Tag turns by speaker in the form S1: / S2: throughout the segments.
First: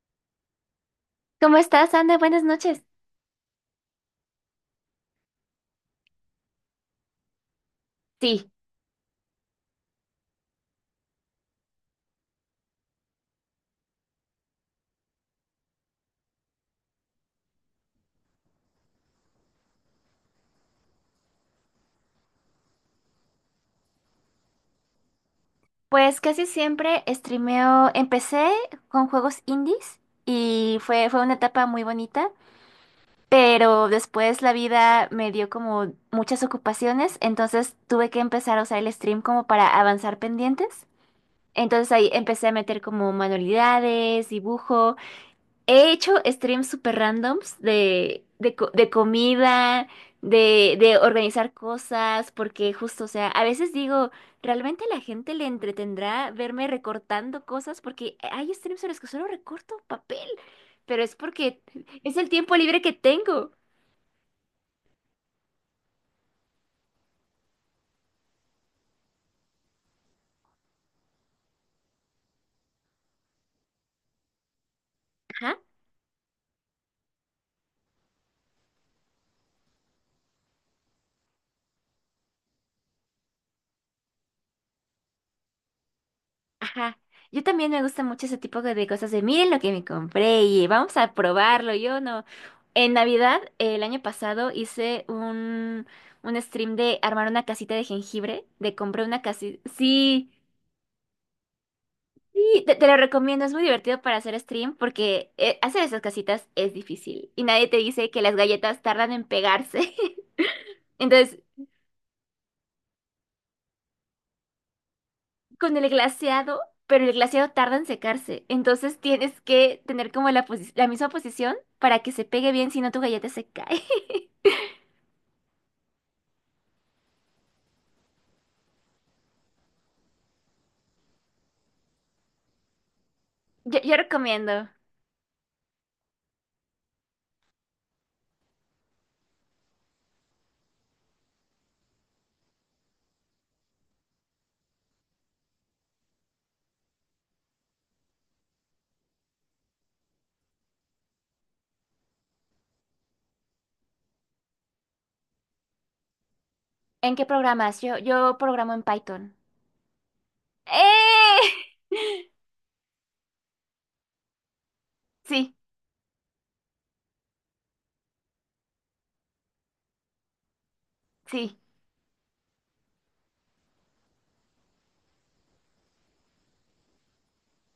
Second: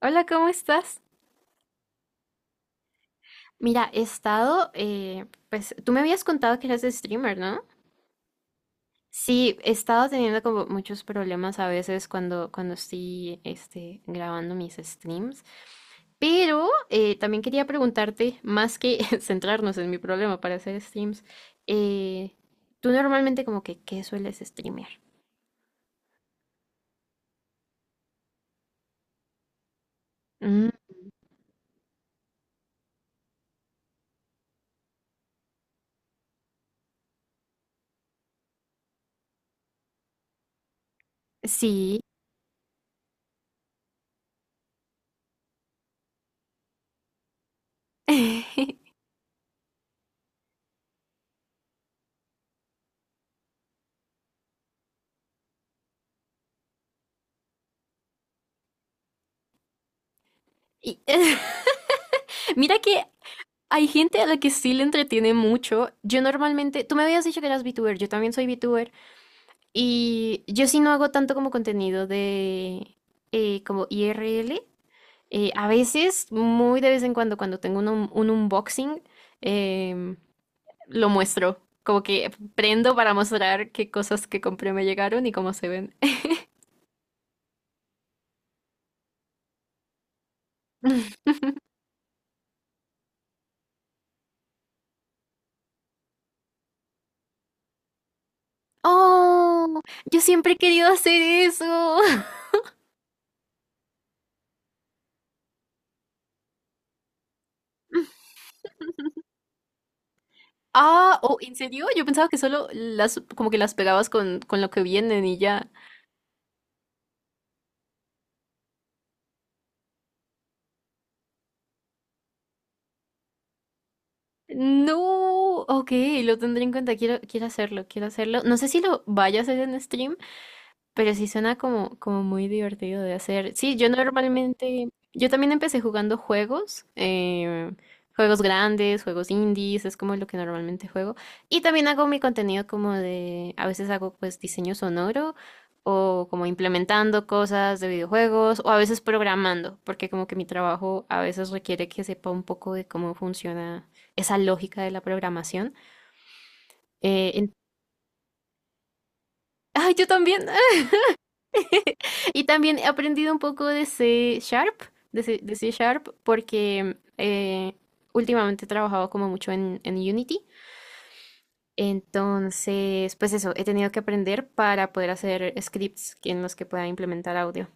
S1: Hola, ¿cómo estás?
S2: ¿Cómo estás, Ana? Buenas noches.
S1: Mira, he estado, pues tú me habías contado que eras streamer, ¿no?
S2: Sí,
S1: Sí, he estado teniendo como muchos problemas a veces cuando estoy este, grabando mis streams, pero también quería preguntarte, más que centrarnos en mi problema para hacer streams, eh, tú normalmente como que, ¿qué sueles streamear?
S2: pues casi siempre streameo. Empecé con juegos indies
S1: Mm,
S2: y fue una etapa muy bonita, pero después la vida me dio como muchas ocupaciones, entonces tuve que empezar a usar el stream como para avanzar pendientes. Entonces
S1: sí.
S2: ahí empecé a meter como manualidades, dibujo. He hecho streams super randoms de comida, de organizar cosas, porque justo, o sea, a veces digo, ¿realmente a la gente le entretendrá verme recortando cosas? Porque hay streams en los que solo recorto papel,
S1: Y-
S2: pero es porque es el tiempo
S1: mira
S2: libre que
S1: que
S2: tengo.
S1: hay gente a la que sí le entretiene mucho. Yo normalmente, tú me habías dicho que eras VTuber, yo también soy VTuber y yo sí no hago tanto como contenido de como IRL.
S2: Ajá.
S1: A veces, muy de vez en cuando, cuando tengo un, un unboxing, em, lo muestro. Como que prendo para mostrar qué cosas que compré me llegaron y cómo se ven.
S2: Ajá. Yo también me gusta mucho ese tipo de cosas de miren lo que me compré y vamos a probarlo. Yo no. En Navidad, el año pasado, un stream de armar una casita de jengibre, de compré una casita.
S1: Oh, yo
S2: Sí,
S1: siempre he querido hacer eso.
S2: sí, te lo recomiendo. Es muy divertido para hacer stream porque hacer esas casitas es difícil y nadie te dice que las galletas tardan en pegarse.
S1: Ah, oh,
S2: Entonces,
S1: ¿en serio? Yo pensaba que solo las, como que las pegabas con lo que vienen y ya.
S2: con el glaseado, pero el glaseado tarda en secarse. Entonces tienes que tener como la, posi- la misma posición para que se pegue bien, si no tu galleta se cae.
S1: No, ok, lo tendré en cuenta, quiero, quiero hacerlo, quiero hacerlo. No sé si lo vaya a hacer en stream, pero sí suena como, como muy divertido de hacer. Sí,
S2: Yo,
S1: yo
S2: yo recomiendo.
S1: normalmente, yo también empecé jugando juegos, juegos grandes, juegos indies, es como lo que normalmente juego. Y también hago mi contenido como de, a veces hago pues diseño sonoro o como implementando cosas de videojuegos o a veces programando, porque como que mi trabajo a veces requiere que sepa un poco de cómo funciona esa lógica de la programación.
S2: ¿En qué
S1: Eh, en-
S2: programas? Yo programo en Python.
S1: ¡Ay, yo también!
S2: ¡Eh!
S1: Y también he aprendido un poco
S2: Sí,
S1: de C Sharp, porque últimamente he trabajado como mucho en Unity.
S2: sí.
S1: Entonces, pues eso, he tenido que aprender para poder hacer scripts en los que pueda implementar audio.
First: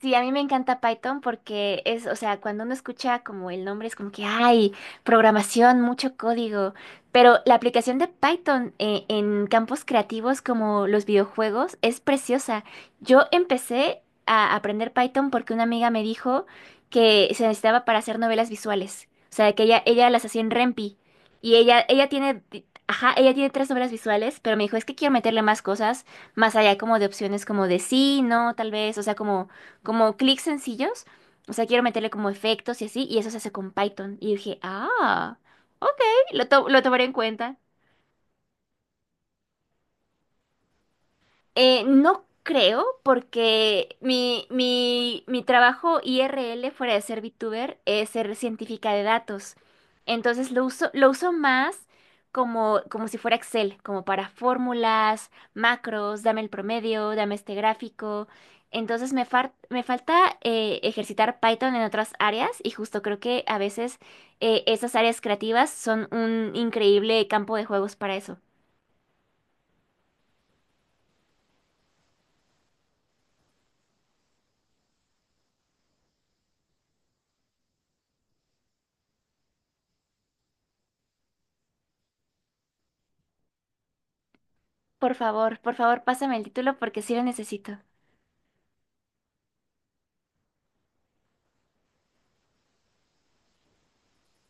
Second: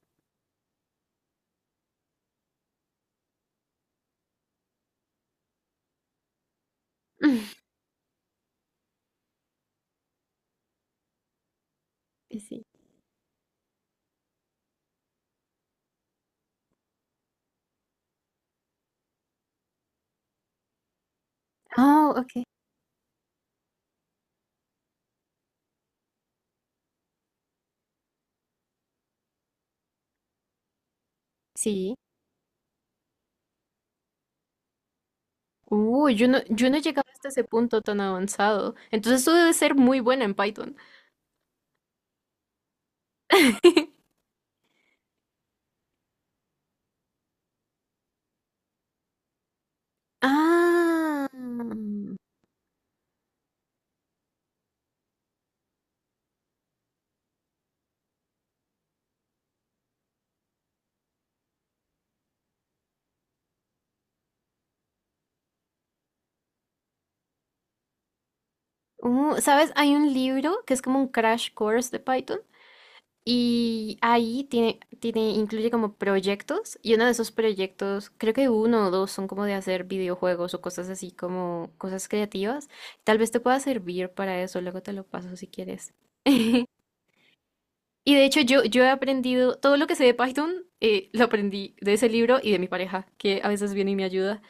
S2: Sí, a mí me encanta Python porque es, o sea, cuando uno escucha como el nombre es como que hay programación, mucho código, pero la aplicación de Python en campos creativos como los videojuegos es
S1: Y
S2: preciosa.
S1: sí.
S2: Yo empecé a aprender Python porque una amiga me dijo que se necesitaba para hacer novelas visuales, o sea, que ella las hacía en Rempi y ella
S1: Oh, ok.
S2: tiene, ajá, ella tiene 3 novelas visuales, pero me dijo, es que quiero meterle más cosas, más allá como de opciones como de sí, no, tal vez, o sea, como clics sencillos. O sea, quiero
S1: Sí.
S2: meterle como efectos y así, y eso se hace con Python. Y dije, ah, ok,
S1: Yo no, yo no he
S2: lo tomaré
S1: llegado
S2: en
S1: hasta ese
S2: cuenta.
S1: punto tan avanzado. Entonces tú debes ser muy buena en Python.
S2: No creo, porque mi trabajo IRL fuera de ser VTuber es ser científica de datos. Entonces lo
S1: Ah.
S2: uso más como, como si fuera Excel, como para fórmulas, macros, dame el promedio, dame este gráfico. Entonces me, far- me falta ejercitar Python en otras áreas y justo creo que a veces esas áreas creativas son un increíble campo de juegos para eso.
S1: ¿Sabes? Hay un libro que es como un crash course de Python. Y ahí tiene, tiene, incluye como proyectos, y uno de esos proyectos, creo que uno o dos son como de hacer videojuegos o cosas así como cosas creativas. Tal vez te pueda servir para eso, luego te lo paso si
S2: Por
S1: quieres.
S2: favor, pásame el título porque sí lo necesito.
S1: Y de hecho yo, yo he aprendido, todo lo que sé de Python, lo aprendí de ese libro y de mi pareja, que a veces viene y me ayuda.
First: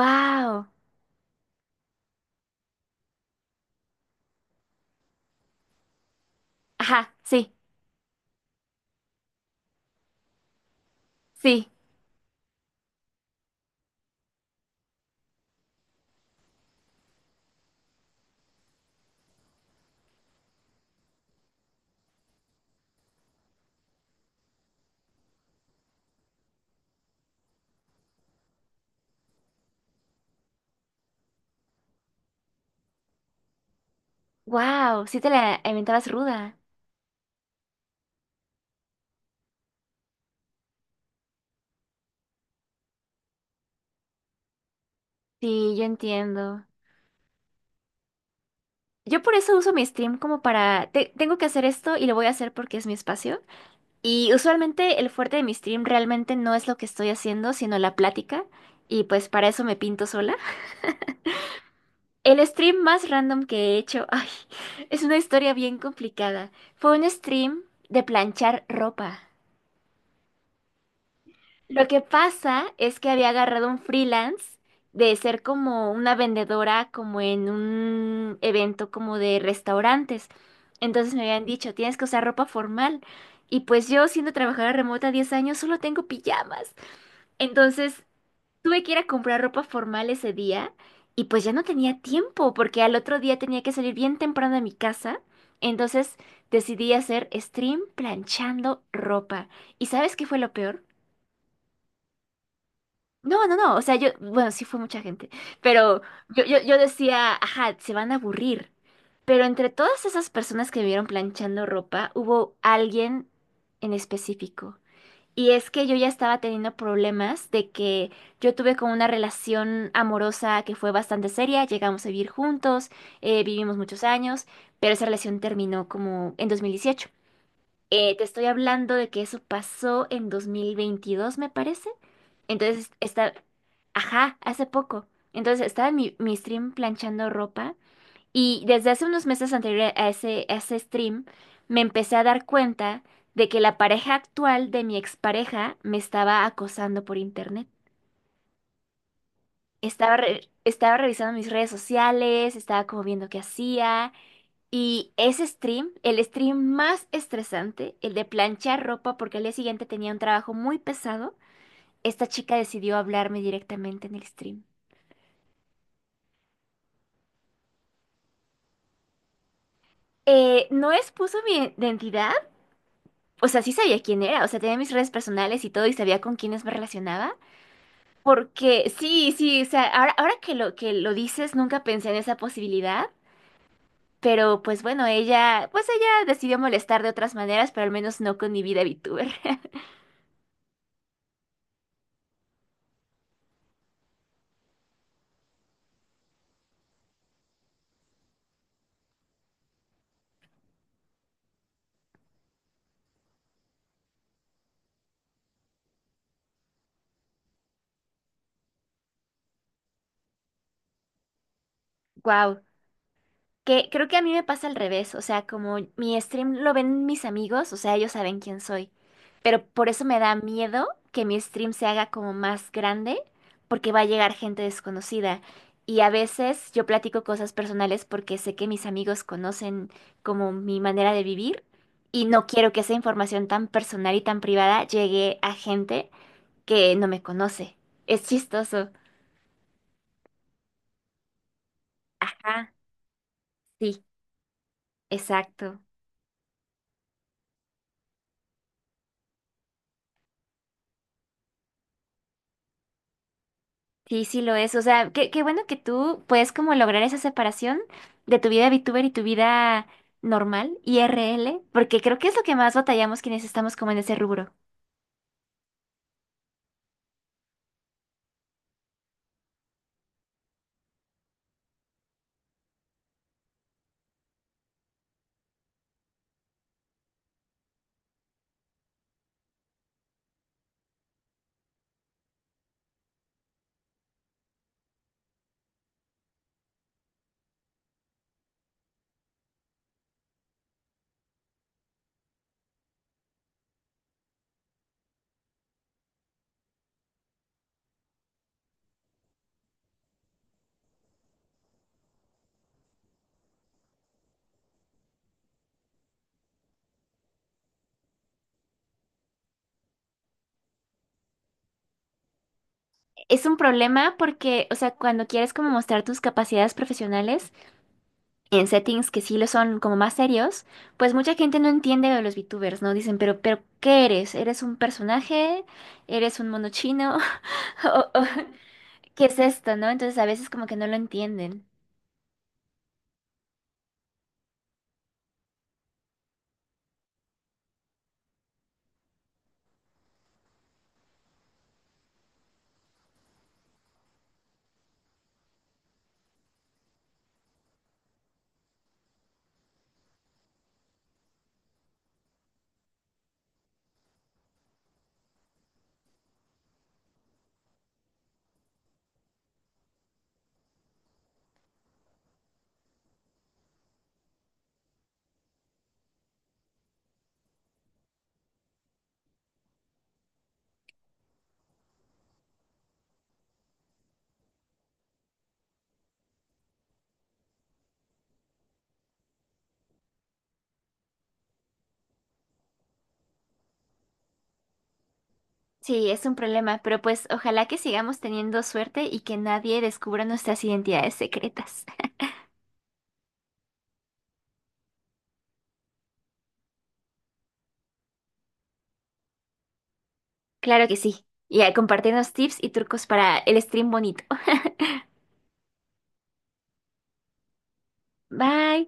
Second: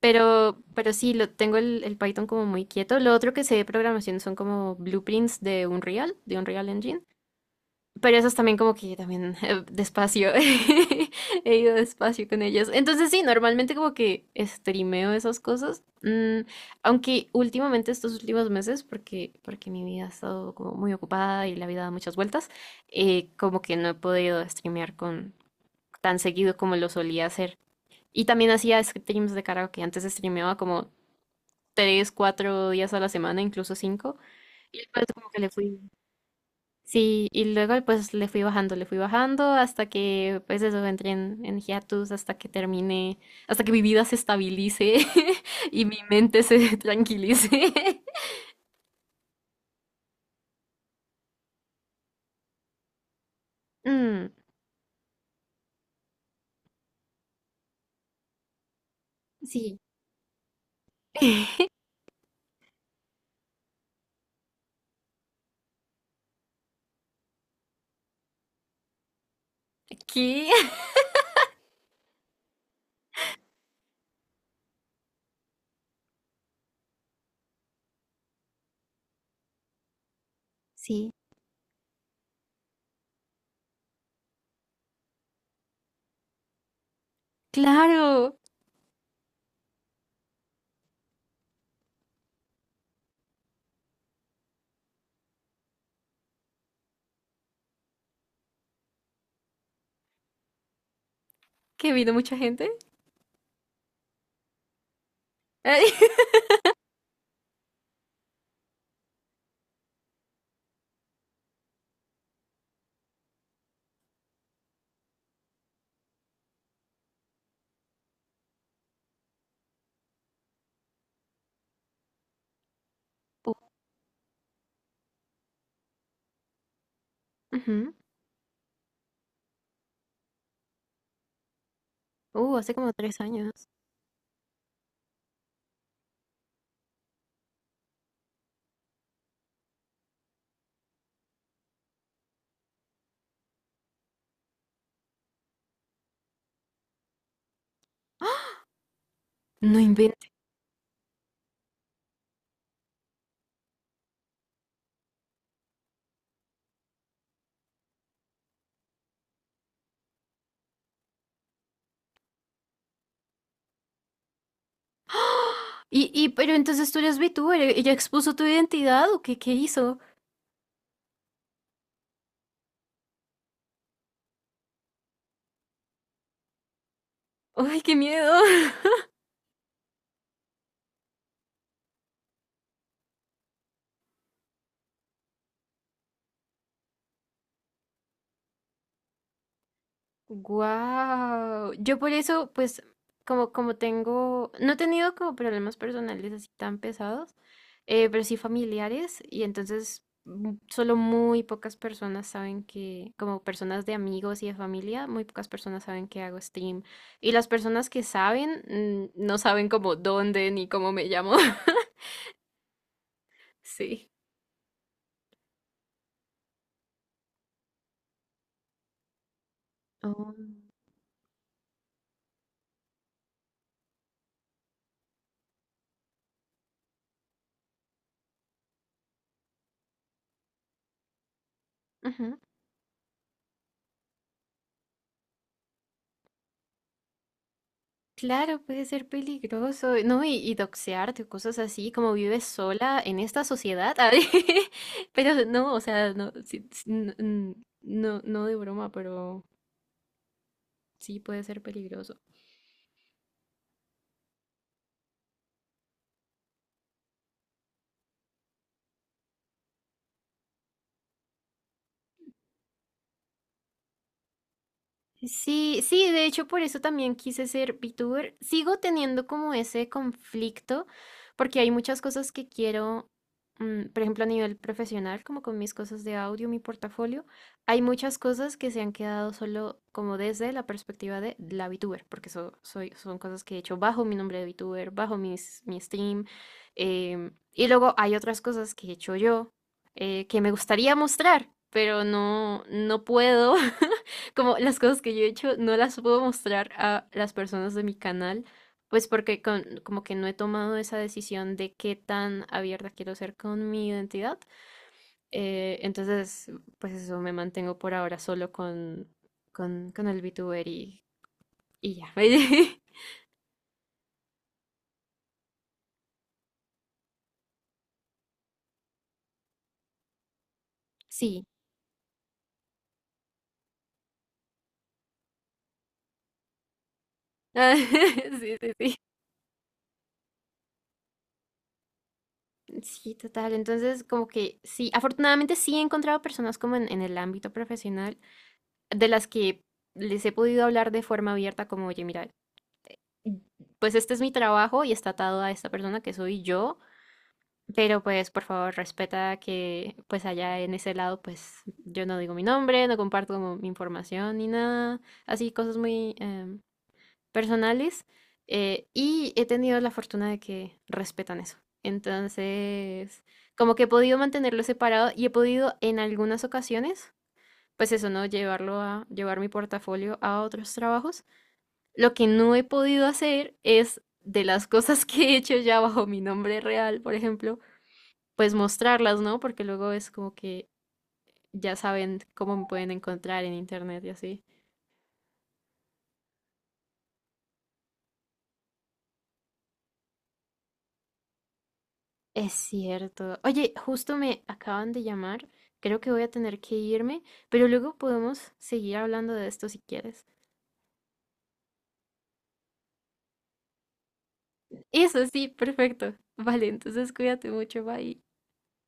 S1: Pero sí, lo, tengo el Python como muy quieto. Lo otro que sé de programación son como blueprints de Unreal Engine.
S2: Ajá, sí,
S1: Pero esos también como que también despacio, he
S2: sí.
S1: ido despacio con ellos. Entonces sí, normalmente como que streameo esas cosas. Mm, aunque últimamente estos últimos meses, porque, porque mi vida ha estado como muy ocupada y la vida da muchas vueltas, como que no he podido streamear con tan seguido como lo solía hacer. Y también hacía streams de karaoke, antes streameaba como tres, cuatro días a la semana, incluso cinco, y después
S2: ¡Wow! Sí
S1: como
S2: te
S1: que le
S2: la
S1: fui.
S2: inventabas ruda.
S1: Sí, y luego pues le fui bajando hasta que pues eso entré en hiatus, hasta que termine, hasta que mi vida se estabilice
S2: Sí, yo
S1: y mi mente
S2: entiendo.
S1: se tranquilice.
S2: Yo por eso uso mi stream como para... te- tengo que hacer esto y lo voy a hacer porque es mi espacio.
S1: Mm,
S2: Y usualmente el fuerte de mi stream realmente no es lo que estoy haciendo, sino la plática. Y pues para eso me
S1: sí.
S2: pinto sola. El stream más random que he hecho, ay, es una historia bien complicada. Fue un stream de planchar ropa.
S1: ¿Qué?
S2: Lo que pasa es que había agarrado un freelance de ser como una vendedora, como en un evento como de restaurantes.
S1: Sí.
S2: Entonces me habían dicho, tienes que usar ropa formal. Y pues yo, siendo trabajadora remota 10 años, solo tengo pijamas. Entonces
S1: Claro,
S2: tuve que ir a comprar ropa formal ese día y pues ya no tenía tiempo porque al otro día tenía que salir bien temprano de mi casa. Entonces decidí hacer stream planchando ropa. ¿Y sabes qué fue lo peor?
S1: que vino mucha gente.
S2: No, no, no, o sea, yo, bueno, sí fue mucha gente,
S1: Ay.
S2: pero yo decía, ajá, se van a aburrir. Pero entre todas esas personas que me vieron planchando ropa, hubo alguien en específico. Y es que yo ya estaba teniendo problemas de que yo tuve como una relación amorosa que fue bastante seria, llegamos a vivir juntos,
S1: Uh,
S2: vivimos muchos años, pero esa relación terminó como en 2018.
S1: ujú.
S2: Te estoy hablando de que eso pasó en 2022, me parece.
S1: Hace como
S2: Entonces,
S1: tres
S2: está,
S1: años.
S2: ajá, hace poco. Entonces, estaba en mi stream planchando ropa y desde hace unos meses anteriores a a ese stream me empecé a dar cuenta de que la pareja actual de mi expareja me estaba acosando por internet.
S1: No
S2: Estaba,
S1: invento.
S2: re- estaba revisando mis redes sociales, estaba como viendo qué hacía y ese stream, el stream más estresante, el de planchar ropa porque al día siguiente tenía un trabajo muy pesado, esta chica decidió hablarme directamente en el stream.
S1: Y, pero entonces tú eres VTuber, ¿ella expuso tu identidad o qué, qué hizo?
S2: No expuso mi identidad, o sea, sí sabía quién era, o sea, tenía mis redes personales y todo y sabía con quiénes me relacionaba,
S1: ¡Ay, qué miedo!
S2: porque sí, sí, o sea, ahora que lo dices, nunca pensé en esa posibilidad, pero pues bueno, ella, pues ella decidió molestar de otras maneras, pero al menos no con mi vida VTuber.
S1: Wow, yo por eso, pues, como, como tengo, no he tenido como problemas personales así tan pesados, pero sí familiares, y entonces mm, solo muy pocas personas saben que, como personas de amigos y de familia, muy pocas personas saben que hago stream. Y las personas que saben, mm, no saben como dónde ni cómo me llamo.
S2: Wow. Que creo
S1: Sí.
S2: que a mí me pasa al revés, o sea, como mi stream lo ven mis amigos, o sea, ellos saben quién soy, pero por eso me da
S1: Oh.
S2: miedo que mi stream se haga como más grande, porque va a llegar gente desconocida. Y a veces yo platico cosas personales porque sé que mis amigos conocen como mi manera de vivir y no quiero que esa información tan personal y tan privada llegue a gente que no me conoce. Es
S1: Claro, puede
S2: chistoso.
S1: ser peligroso, ¿no? Y doxearte o cosas así, como vives
S2: Ajá,
S1: sola en esta sociedad.
S2: sí,
S1: A ver, pero no, o
S2: exacto.
S1: sea, no, sí, sí, no, no de broma, pero sí puede ser peligroso.
S2: Sí, sí lo es. O sea, qué, qué bueno que tú puedes como lograr esa separación de tu vida VTuber y tu vida normal, IRL, porque creo que es lo que más batallamos quienes estamos como en ese rubro.
S1: Sí, sí, de hecho por eso también quise ser VTuber. Sigo teniendo como ese conflicto porque hay muchas cosas que quiero, mm, por ejemplo a nivel profesional, como con mis cosas de audio, mi portafolio, hay muchas cosas que se han quedado solo como desde la perspectiva de la VTuber, porque eso soy, son cosas que he hecho bajo mi nombre de VTuber, bajo mis, mi stream. Em, y luego hay otras cosas que he hecho yo que me gustaría mostrar, pero no, no puedo. Como las cosas que yo he hecho no las puedo mostrar a las personas de mi canal, pues porque como que no he tomado esa decisión de qué tan abierta quiero ser con mi identidad. Entonces, pues eso, me mantengo por ahora solo con el VTuber y ya.
S2: Es un problema porque, o sea, cuando quieres como mostrar tus capacidades profesionales en settings que sí lo son como más serios, pues mucha
S1: Sí.
S2: gente no entiende lo de los VTubers, ¿no? Dicen, ¿qué eres? ¿Eres un personaje? ¿Eres un mono chino?
S1: Ah,
S2: ¿O- o-
S1: sí, sí, sí.
S2: ¿qué es esto, no? Entonces a veces como que no lo entienden.
S1: Sí, total. Entonces, como que sí, afortunadamente sí he encontrado personas como en el ámbito profesional de las que les he podido hablar de forma abierta, como, oye, mira, pues este es mi trabajo y está atado a esta persona que soy yo, pero pues por favor respeta que pues allá en ese lado pues yo no digo mi nombre, no comparto como mi información ni nada, así cosas muy personales y he tenido la fortuna de que respetan eso. Entonces, como que he podido mantenerlo separado y he podido en algunas ocasiones, pues eso, ¿no? Llevarlo a, llevar mi portafolio a otros trabajos. Lo que no he podido hacer es, de las cosas que he hecho ya bajo mi nombre real, por ejemplo, pues mostrarlas, ¿no? Porque luego es como que ya saben cómo me pueden encontrar en internet y así.
S2: Sí, es un problema, pero pues ojalá que sigamos teniendo suerte y que nadie descubra nuestras identidades secretas.
S1: Es cierto. Oye, justo me acaban de llamar. Creo que voy a tener que irme, pero luego podemos seguir hablando de esto si quieres.
S2: Claro que sí. Y a compartirnos tips y trucos para el stream bonito.
S1: Eso sí, perfecto. Vale, entonces cuídate mucho, bye.
S2: Bye.